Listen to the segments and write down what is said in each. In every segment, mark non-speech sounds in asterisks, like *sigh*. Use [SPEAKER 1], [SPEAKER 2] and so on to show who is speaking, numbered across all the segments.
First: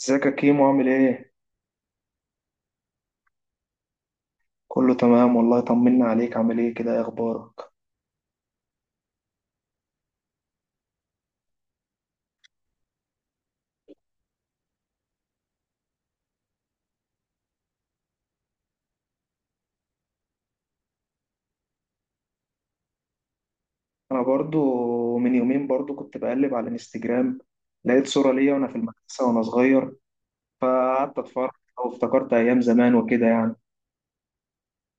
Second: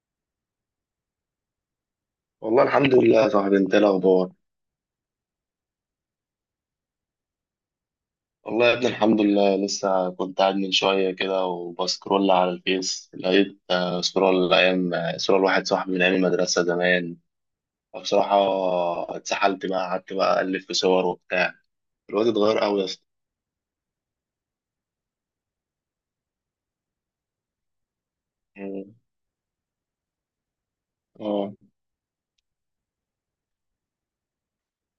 [SPEAKER 1] ازيك يا كيمو، عامل ايه؟
[SPEAKER 2] والله الحمد لله يا صاحبي، انت ايه الاخبار؟
[SPEAKER 1] كله تمام والله، طمنا عليك. عامل ايه كده، ايه اخبارك؟
[SPEAKER 2] والله يا ابني الحمد لله. لسه كنت قاعد من شويه كده وبسكرول على الفيس، لقيت صوره الايام. صوره لواحد صاحبي من ايام المدرسه زمان. فبصراحه اتسحلت بقى، قعدت بقى الف في صور وبتاع. الواد اتغير قوي يا اسطى.
[SPEAKER 1] انا برضو من يومين برضو كنت بقلب على الانستجرام، لقيت صورة ليا وانا في
[SPEAKER 2] مم.
[SPEAKER 1] المدرسة وانا صغير، فقعدت اتفرج
[SPEAKER 2] اه
[SPEAKER 1] وافتكرت ايام زمان وكده يعني.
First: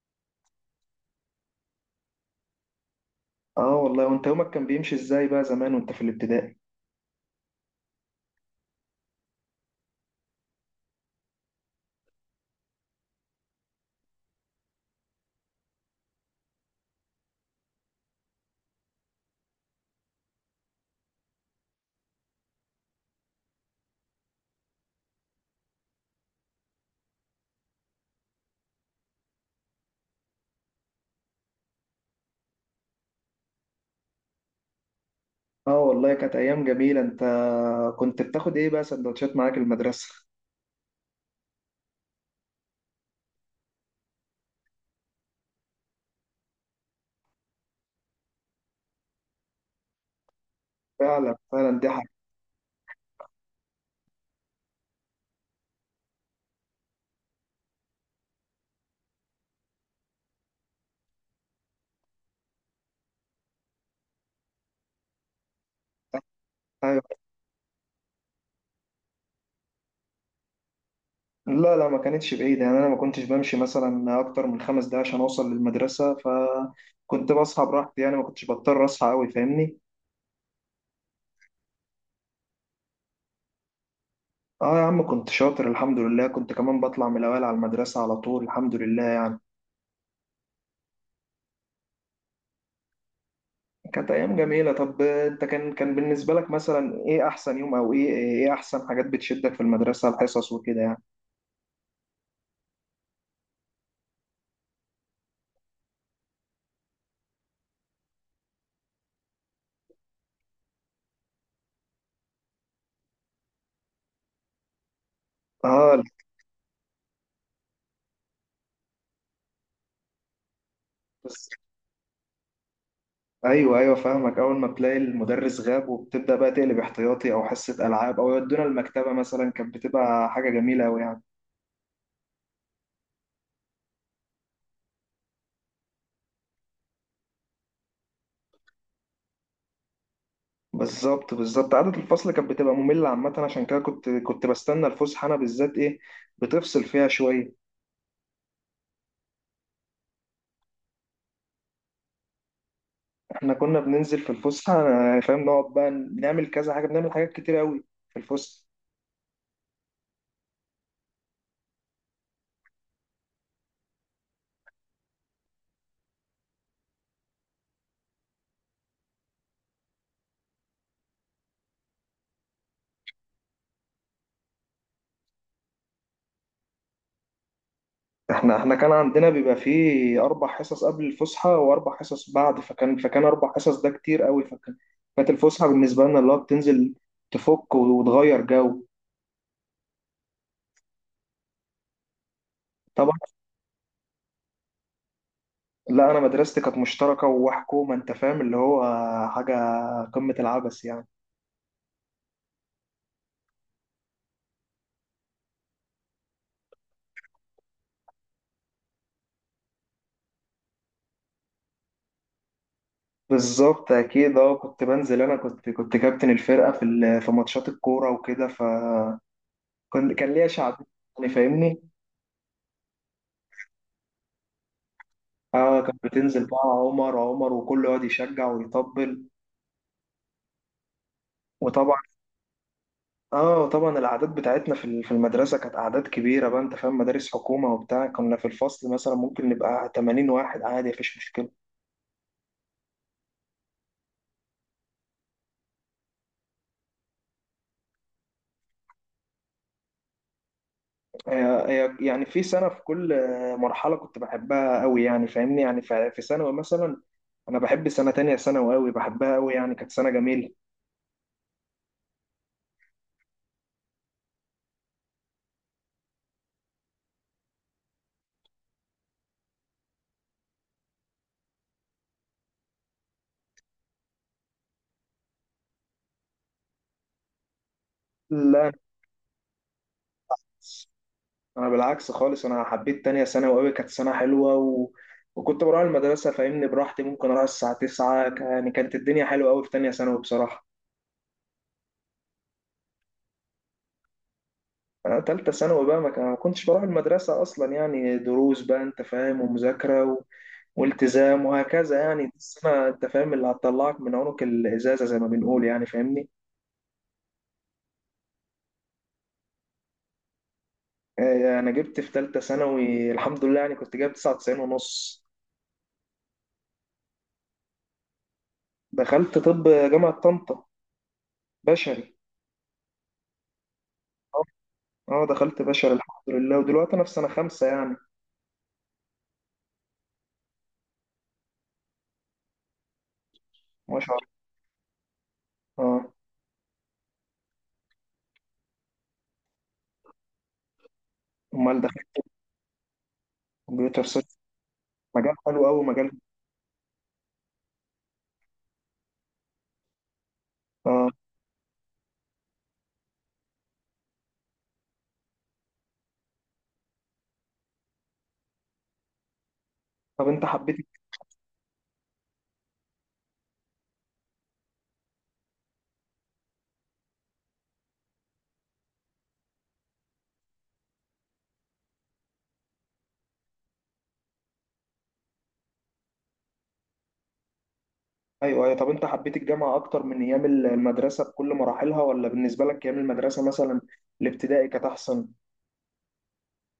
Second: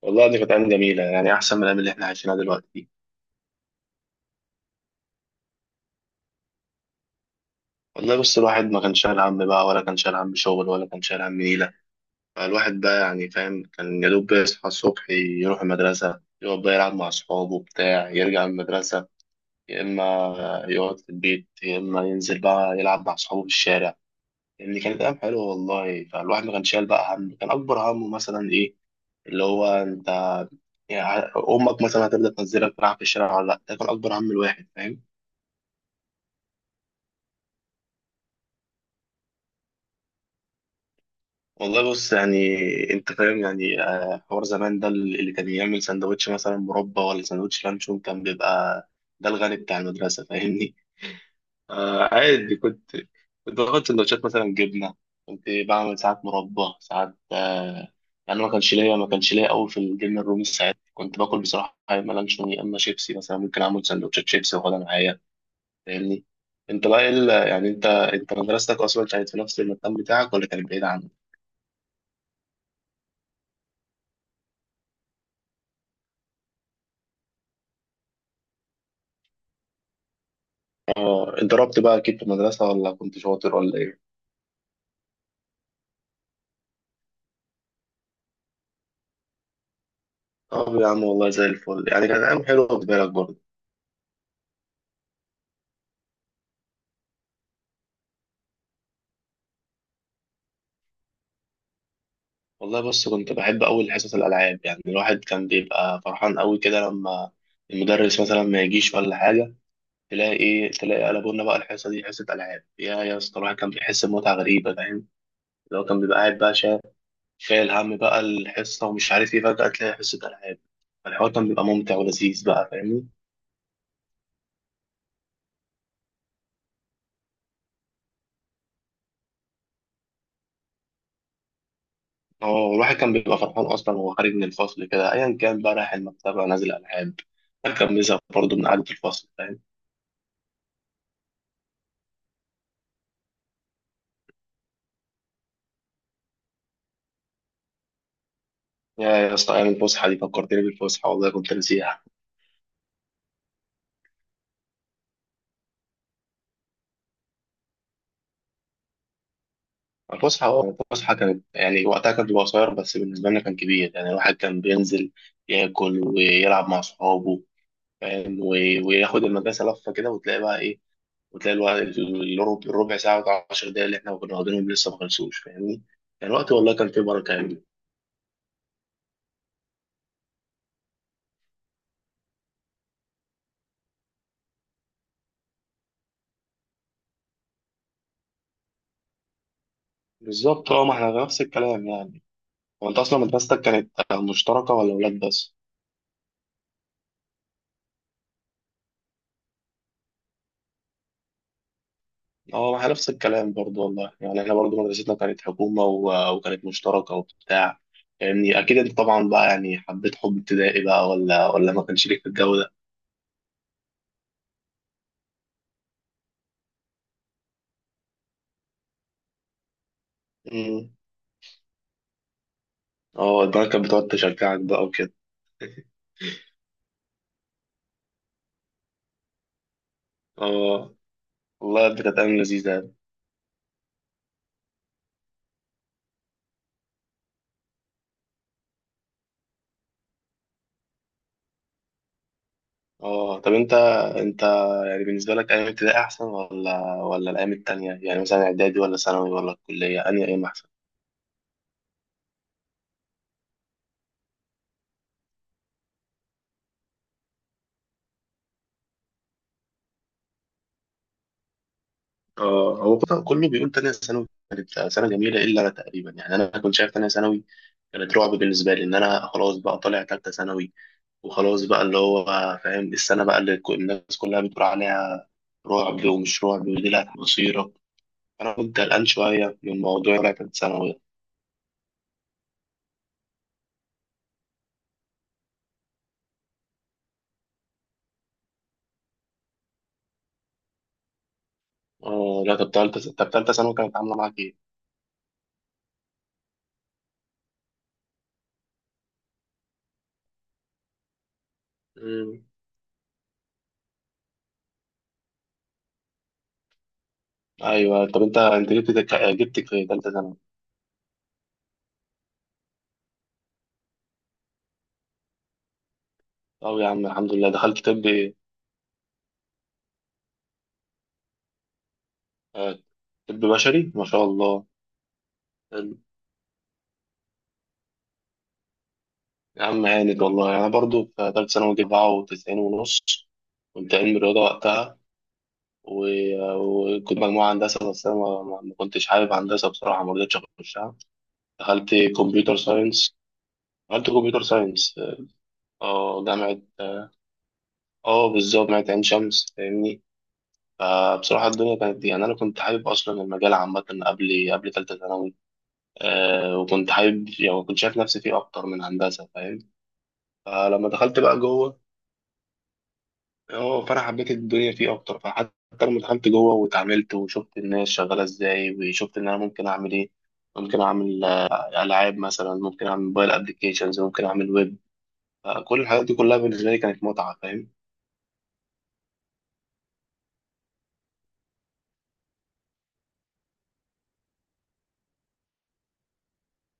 [SPEAKER 2] والله دي كانت ايام جميله، يعني احسن من الايام اللي احنا عايشينها دلوقتي.
[SPEAKER 1] اه والله، وانت يومك كان بيمشي ازاي بقى زمان وانت في الابتدائي؟
[SPEAKER 2] والله بس الواحد ما كان شايل هم بقى، ولا كان شايل هم شغل، ولا كان شايل هم نيله. الواحد بقى يعني فاهم، كان يا دوب بيصحى الصبح يروح المدرسة، يقعد بقى يلعب مع أصحابه بتاع يرجع من المدرسة، يا إما يقعد في البيت، يا إما ينزل بقى يلعب مع أصحابه في الشارع. يعني كانت أيام حلوة والله. فالواحد ما كانش شايل بقى هم، كان أكبر همه مثلا إيه، اللي هو أنت يعني، أمك مثلا هتبدأ تنزلك تلعب في الشارع ولا لأ. ده كان أكبر هم الواحد، فاهم؟
[SPEAKER 1] اه والله كانت ايام جميلة. انت كنت بتاخد ايه بقى سندوتشات معاك المدرسة؟
[SPEAKER 2] والله بص، يعني انت فاهم يعني حوار زمان ده. اللي كان يعمل سندوتش مثلا مربى ولا سندوتش لانشون كان بيبقى ده الغني بتاع المدرسة، فاهمني؟
[SPEAKER 1] فعلا
[SPEAKER 2] *laughs*
[SPEAKER 1] فعلا. دي
[SPEAKER 2] آه، عادي. كنت باخد سندوتشات مثلا جبنة. كنت بعمل ساعات مربى، ساعات يعني ما كانش ليا قوي في الجبنة الرومي. ساعات كنت باكل بصراحة يا اما لانشون، يا اما شيبسي، مثلا ممكن اعمل سندوتشات شيبسي واخدها معايا، فاهمني؟ انت بقى
[SPEAKER 1] حاجة.
[SPEAKER 2] ايه يعني انت مدرستك اصلا كانت في نفس المكان بتاعك ولا كانت بعيدة عنك؟
[SPEAKER 1] لا لا، ما كانتش بعيدة، يعني أنا ما كنتش بمشي مثلا أكتر من 5 دقايق عشان أوصل للمدرسة، فكنت بصحى براحتي يعني، ما كنتش بضطر أصحى أوي فاهمني.
[SPEAKER 2] اه، انت ربت بقى اكيد في المدرسة ولا كنت شاطر ولا ايه؟
[SPEAKER 1] آه يا عم كنت شاطر الحمد لله، كنت كمان بطلع من الأوائل على المدرسة على طول الحمد لله.
[SPEAKER 2] طب يا عم والله زي الفل. يعني كانت ايام حلوة بالنسبة لك برضه.
[SPEAKER 1] كانت أيام جميلة. طب أنت كان بالنسبة لك مثلا إيه أحسن يوم، أو إيه أحسن حاجات بتشدك في المدرسة، الحصص وكده يعني؟
[SPEAKER 2] والله بص، كنت بحب اول حصص الالعاب. يعني الواحد كان بيبقى فرحان قوي كده لما المدرس مثلا ما يجيش ولا حاجة، تلاقي ايه، تلاقي قلبوا لنا بقى الحصة دي حصة العاب. يا يا اسطى، الواحد كان بيحس بمتعة غريبة، فاهم؟ اللي هو كان
[SPEAKER 1] آه
[SPEAKER 2] بيبقى قاعد بقى شايل هم بقى الحصة ومش عارف ايه، فجأة تلاقي حصة العاب. فالحوار كان
[SPEAKER 1] بس.
[SPEAKER 2] بيبقى ممتع ولذيذ بقى، فاهمني؟
[SPEAKER 1] ايوه ايوه، فاهمك. اول ما تلاقي المدرس غاب وبتبدا بقى تقلب احتياطي او حصه العاب او يودونا المكتبه مثلا، كانت بتبقى حاجه جميله قوي يعني.
[SPEAKER 2] هو الواحد كان بيبقى فرحان اصلا وهو خارج من الفصل كده، ايا كان بقى رايح المكتبه نازل العاب. الواحد كان بيزهق برضه من قعده الفصل، فاهم؟
[SPEAKER 1] بالظبط بالظبط، قعدة الفصل كانت بتبقى مملة عامة، عشان كده كنت بستنى الفسحة، أنا بالذات إيه، بتفصل فيها شوية.
[SPEAKER 2] يا يا اسطى، ايام الفسحه دي فكرتني بالفسحه، والله كنت نسيها.
[SPEAKER 1] إحنا كنا بننزل في الفسحة، أنا فاهم، نقعد بقى بنعمل كذا حاجة، بنعمل حاجات كتير أوي في الفسحة.
[SPEAKER 2] الفسحه، اه، الفسحه كانت، يعني وقتها كانت بتبقى قصير بس بالنسبه لنا كان كبير. يعني الواحد كان بينزل ياكل ويلعب مع صحابه، فاهم؟ وياخد المدرسه لفه كده وتلاقي بقى ايه، وتلاقي الوقت الربع ساعه و 10 دقايق اللي احنا كنا واخدينهم لسه ما خلصوش، فاهمني؟ يعني الوقت والله كان فيه بركه يعني.
[SPEAKER 1] إحنا كان عندنا بيبقى فيه أربع حصص قبل الفسحة وأربع حصص بعد، فكان أربع حصص ده كتير أوي، كانت الفسحة بالنسبة لنا اللي هو بتنزل تفك وتغير جو.
[SPEAKER 2] بالظبط اه. ما احنا نفس الكلام يعني. هو انت
[SPEAKER 1] طبعا.
[SPEAKER 2] اصلا مدرستك كانت مشتركه ولا ولاد بس؟
[SPEAKER 1] لا أنا مدرستي كانت مشتركة وحكومة، أنت فاهم اللي هو حاجة، قمة العبث يعني.
[SPEAKER 2] اه احنا نفس الكلام برضو والله. يعني احنا برضو مدرستنا كانت حكومه وكانت مشتركه وبتاع. يعني اكيد انت طبعا بقى، يعني حبيت حب ابتدائي بقى ولا، ولا ما كانش ليك في الجو ده؟
[SPEAKER 1] بالظبط اكيد. اه كنت بنزل، انا كنت كابتن الفرقه في ماتشات الكوره وكده، فكان ليا شعبيه
[SPEAKER 2] امم.
[SPEAKER 1] يعني فاهمني.
[SPEAKER 2] اه، البنات كانت بتقعد تشجعك بقى وكده.
[SPEAKER 1] اه كان بتنزل بقى عمر عمر وكله يقعد يشجع ويطبل.
[SPEAKER 2] اه والله
[SPEAKER 1] وطبعا
[SPEAKER 2] دي كانت ايام لذيذه يعني.
[SPEAKER 1] اه طبعا الاعداد بتاعتنا في المدرسه كانت اعداد كبيره بقى، انت فاهم، مدارس حكومه وبتاع، كنا في الفصل مثلا ممكن نبقى 80 واحد عادي، مفيش مشكله.
[SPEAKER 2] اه طب انت، انت يعني بالنسبه لك ايام ابتدائي احسن ولا، ولا الايام التانيه يعني، مثلا اعدادي ولا ثانوي ولا الكليه، انهي ايام احسن؟
[SPEAKER 1] آه، يعني في كل مرحله كنت بحبها قوي يعني فاهمني. يعني في ثانوي مثلا، انا بحب سنه تانية ثانوي قوي، بحبها قوي يعني، كانت سنه جميله.
[SPEAKER 2] اه، هو كله بيقول تانية ثانوي كانت سنة جميلة إلا أنا تقريبا. يعني أنا كنت شايف تانية ثانوي كانت رعب بالنسبة لي، إن أنا خلاص بقى طالع تالتة ثانوي وخلاص بقى اللي هو، فاهم؟ السنة بقى اللي الناس كلها بتقول عليها رعب ومش رعب ودي اللي مصيرك. أنا
[SPEAKER 1] لا
[SPEAKER 2] كنت قلقان شوية من موضوع طالع تالتة ثانوي ده.
[SPEAKER 1] انا بالعكس خالص، انا حبيت تانية ثانوي قوي، كانت سنه حلوه وكنت بروح المدرسه فاهمني براحتي، ممكن اروح الساعه 9، يعني كانت الدنيا حلوه قوي في تانية ثانوي بصراحه.
[SPEAKER 2] اه لا، طب تالتة، طب تالتة ثانوي كانت عاملة معاك إيه؟
[SPEAKER 1] انا تالتة ثانوي بقى ما كنتش بروح المدرسه اصلا يعني، دروس بقى انت فاهم، ومذاكره والتزام وهكذا يعني. دي
[SPEAKER 2] مم.
[SPEAKER 1] السنه انت فاهم اللي هتطلعك من عنق الازازه زي ما بنقول يعني فاهمني.
[SPEAKER 2] أيوه طب أنت جبت في تالتة ثانوي؟
[SPEAKER 1] انا جبت في تالتة ثانوي الحمد لله، يعني كنت جايب 99 ونص.
[SPEAKER 2] طب يا عم الحمد لله، دخلت طب إيه؟
[SPEAKER 1] دخلت طب جامعة طنطا بشري.
[SPEAKER 2] آه، طب بشري، ما شاء
[SPEAKER 1] آه،
[SPEAKER 2] الله.
[SPEAKER 1] اه دخلت بشري الحمد لله، ودلوقتي انا في سنة خمسة يعني.
[SPEAKER 2] يا عم هانت والله. أنا برضو في تالتة ثانوي جبت سبعة وتسعين ونص. كنت
[SPEAKER 1] ما شاء
[SPEAKER 2] علم
[SPEAKER 1] الله.
[SPEAKER 2] رياضة وقتها
[SPEAKER 1] اه
[SPEAKER 2] وكنت مجموعة هندسة. بس أنا ما كنتش حابب هندسة بصراحة، ما رضيتش أخشها.
[SPEAKER 1] امال
[SPEAKER 2] دخلت
[SPEAKER 1] دخلت
[SPEAKER 2] كمبيوتر ساينس.
[SPEAKER 1] كمبيوتر
[SPEAKER 2] دخلت
[SPEAKER 1] ساينس،
[SPEAKER 2] كمبيوتر ساينس.
[SPEAKER 1] مجال حلو قوي مجال.
[SPEAKER 2] اه جامعة، اه بالظبط جامعة عين شمس، فاهمني؟
[SPEAKER 1] اه
[SPEAKER 2] فبصراحة الدنيا كانت دي، يعني أنا كنت حابب أصلا المجال عامة قبل تالتة ثانوي. آه، وكنت حابب، يعني كنت شايف نفسي فيه أكتر من هندسة، فاهم؟
[SPEAKER 1] طب انت حبيت.
[SPEAKER 2] فلما دخلت بقى جوه، اه فانا حبيت الدنيا فيه اكتر. فحتى لما دخلت جوه واتعاملت وشفت الناس شغاله ازاي وشفت ان انا ممكن اعمل ايه، ممكن اعمل العاب مثلا، ممكن اعمل موبايل ابلكيشنز، ممكن اعمل ويب. كل الحاجات دي كلها بالنسبه لي كانت متعه، فاهم؟
[SPEAKER 1] ايوه ايوه، طب انت حبيت الجامعة اكتر من ايام المدرسة بكل مراحلها، ولا بالنسبة لك ايام المدرسة مثلا الابتدائي كانت احسن؟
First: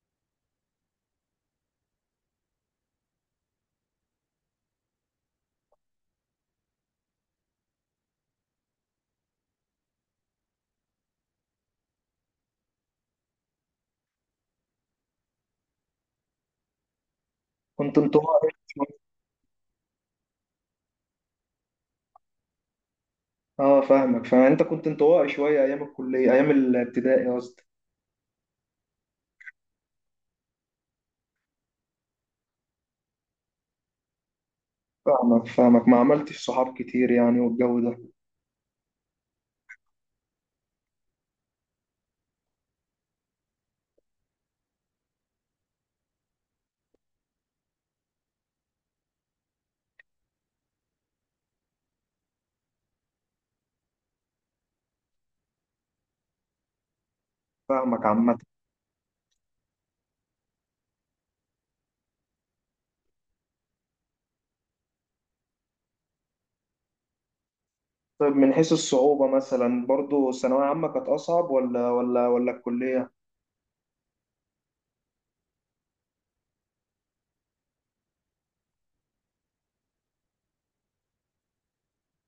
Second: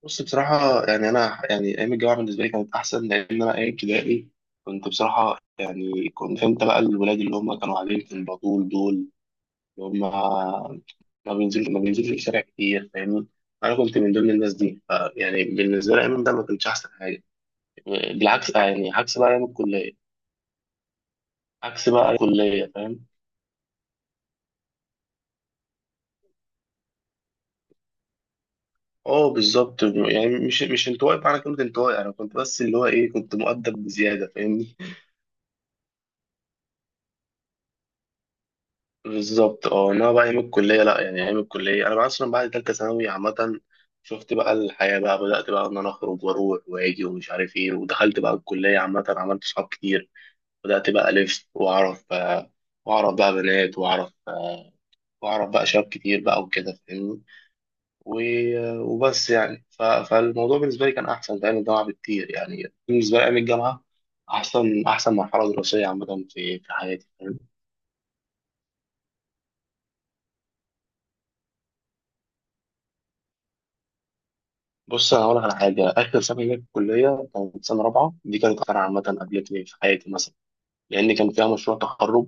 [SPEAKER 2] بص بصراحه، يعني انا، يعني ايام الجامعه بالنسبه لي كانت احسن. لان انا ايام ابتدائي كنت بصراحه، يعني كنت فهمت بقى الولاد اللي هم كانوا قاعدين في البطول دول، هم ما بينزلش الشارع كتير، فاهمني؟ انا كنت من ضمن الناس دي. يعني بالنسبه لي ايام ده ما كانش احسن حاجه.
[SPEAKER 1] كنت انطوائي
[SPEAKER 2] بالعكس يعني،
[SPEAKER 1] شوية.
[SPEAKER 2] عكس بقى ايام الكليه، عكس بقى الكليه، فاهم؟
[SPEAKER 1] اه فاهمك، فانت كنت انطوائي شوية ايام الكلية، ايام الابتدائي قصدي.
[SPEAKER 2] اه بالظبط، يعني مش انطوائي بمعنى كلمه انطوائي. انا كنت بس اللي هو ايه، كنت مؤدب بزياده، فاهمني.
[SPEAKER 1] فاهمك فاهمك، ما عملتش صحاب كتير يعني والجو ده.
[SPEAKER 2] بالظبط اه. انما بقى ايام الكليه لا، يعني ايام الكليه انا بقى اصلا بعد ثالثه ثانوي عامه شفت بقى الحياه بقى، بدات بقى ان انا اخرج واروح واجي ومش عارف ايه، ودخلت بقى الكليه عامه، عملت صحاب كتير. بدأت بقى ألف وأعرف وأعرف بقى بنات، وأعرف وأعرف بقى شباب كتير بقى وكده، فاهمني.
[SPEAKER 1] فاهمك عامة.
[SPEAKER 2] وبس يعني. فالموضوع بالنسبة لي كان أحسن في أيام الجامعة بكتير. يعني بالنسبة لي أيام الجامعة أحسن مرحلة دراسية عامة في حياتي، فاهم؟
[SPEAKER 1] طيب من حيث الصعوبة مثلا برضو ثانوية عامة كانت أصعب ولا الكلية؟
[SPEAKER 2] بص أنا هقول لك على حاجة، آخر سنة ليا في الكلية كانت سنة رابعة، دي كانت أكتر عامة قابلتني في حياتي مثلا. لأن كان فيها مشروع تخرج،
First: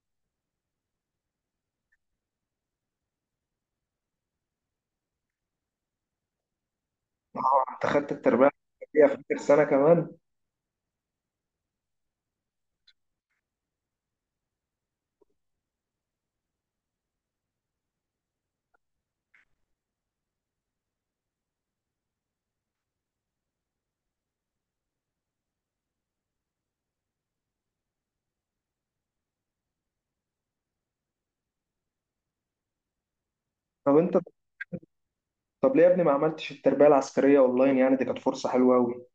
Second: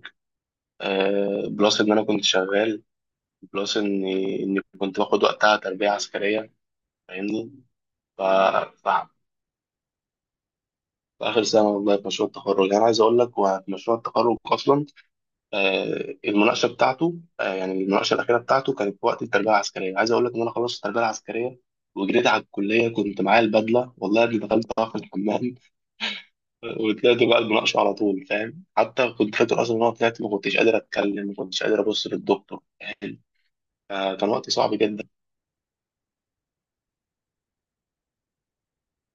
[SPEAKER 2] بلس إن أنا كنت شغال، بلس إني كنت باخد وقتها تربية عسكرية، فاهمني.
[SPEAKER 1] أنت خدت
[SPEAKER 2] ف...
[SPEAKER 1] التربية
[SPEAKER 2] ف...
[SPEAKER 1] العسكرية في آخر سنة كمان.
[SPEAKER 2] في آخر سنة والله، في مشروع التخرج يعني، أنا عايز أقول لك هو في مشروع التخرج أصلا المناقشة بتاعته، يعني المناقشة الأخيرة بتاعته كانت في وقت التربية العسكرية. عايز أقول لك إن أنا خلصت التربية العسكرية وجريت على الكلية، كنت معايا البدلة والله اللي دخلتها في الحمام. *laughs* وطلعت بقى المناقشة على طول، فاهم؟ حتى كنت فاكر أصلا إن أنا طلعت ما كنتش قادر أتكلم، ما كنتش قادر أبص للدكتور، فاهم؟
[SPEAKER 1] طب أنت
[SPEAKER 2] كان وقت صعب جدا.
[SPEAKER 1] طب ليه يا ابني ما عملتش التربية العسكرية أونلاين؟ يعني دي كانت فرصة حلوة أوي.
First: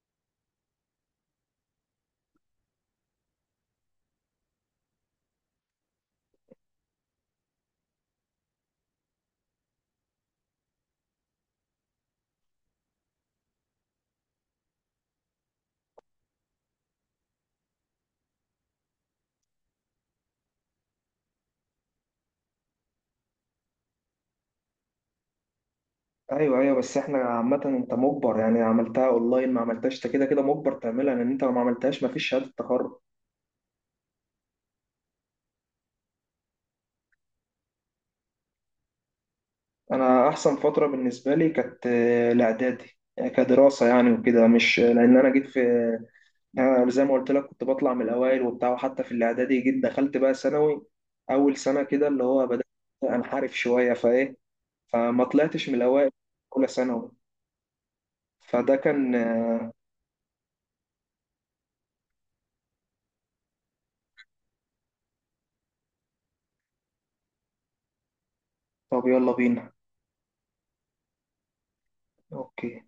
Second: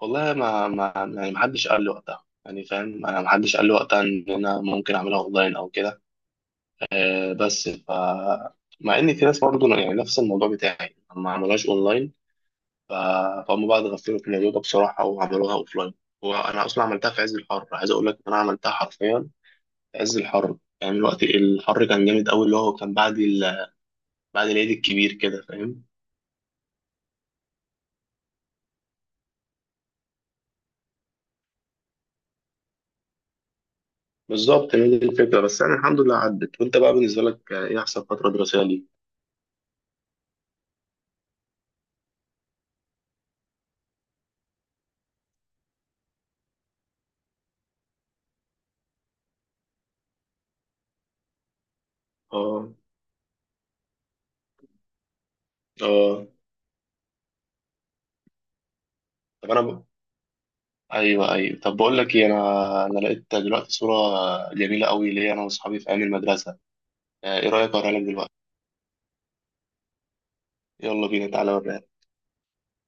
[SPEAKER 2] والله ما ما يعني، ما حدش قال لي وقتها يعني فاهم، أنا ما حدش قال لي وقتها إن أنا ممكن أعملها أونلاين أو كده. بس، مع ان في ناس برضه يعني نفس الموضوع بتاعي ما عملوهاش اونلاين. ف- فهم بقى اتغفلوا في الموضوع ده بصراحه، وعملوها اوفلاين. وانا اصلا عملتها في عز الحر، عايز اقول لك إن انا عملتها حرفيا في عز الحر. يعني الوقت الحر كان جامد قوي، اللي هو كان بعد بعد العيد الكبير كده، فاهم.
[SPEAKER 1] أيوه أيوه، بس إحنا عامة أنت مجبر، يعني عملتها أونلاين ما عملتهاش أنت كده كده مجبر تعملها، لأن أنت لو ما عملتهاش مفيش شهادة تخرج.
[SPEAKER 2] بالظبط، هي دي الفكره. بس يعني الحمد لله عدت. وانت بقى بالنسبه لك ايه احسن فتره دراسيه ليك؟
[SPEAKER 1] أنا أحسن فترة بالنسبة لي كانت الإعدادي يعني، كدراسة يعني وكده، مش لأن أنا جيت في، أنا زي ما قلت لك كنت بطلع من الأوائل وبتاع، وحتى في الإعدادي جيت دخلت بقى ثانوي أول سنة كده اللي هو بدأت
[SPEAKER 2] اه،
[SPEAKER 1] أنحرف شوية، فإيه، فما طلعتش من الأوائل
[SPEAKER 2] اه
[SPEAKER 1] أولى ثانوي، فده كان.
[SPEAKER 2] طب انا، ايوه ايوه. طب بقول لك ايه، انا لقيت دلوقتي صوره جميله قوي ليا انا واصحابي في ايام المدرسه. ايه رايك اوريها لك دلوقتي؟
[SPEAKER 1] طب يلا بينا.
[SPEAKER 2] يلا بينا، تعالى اوريها.
[SPEAKER 1] أوكي.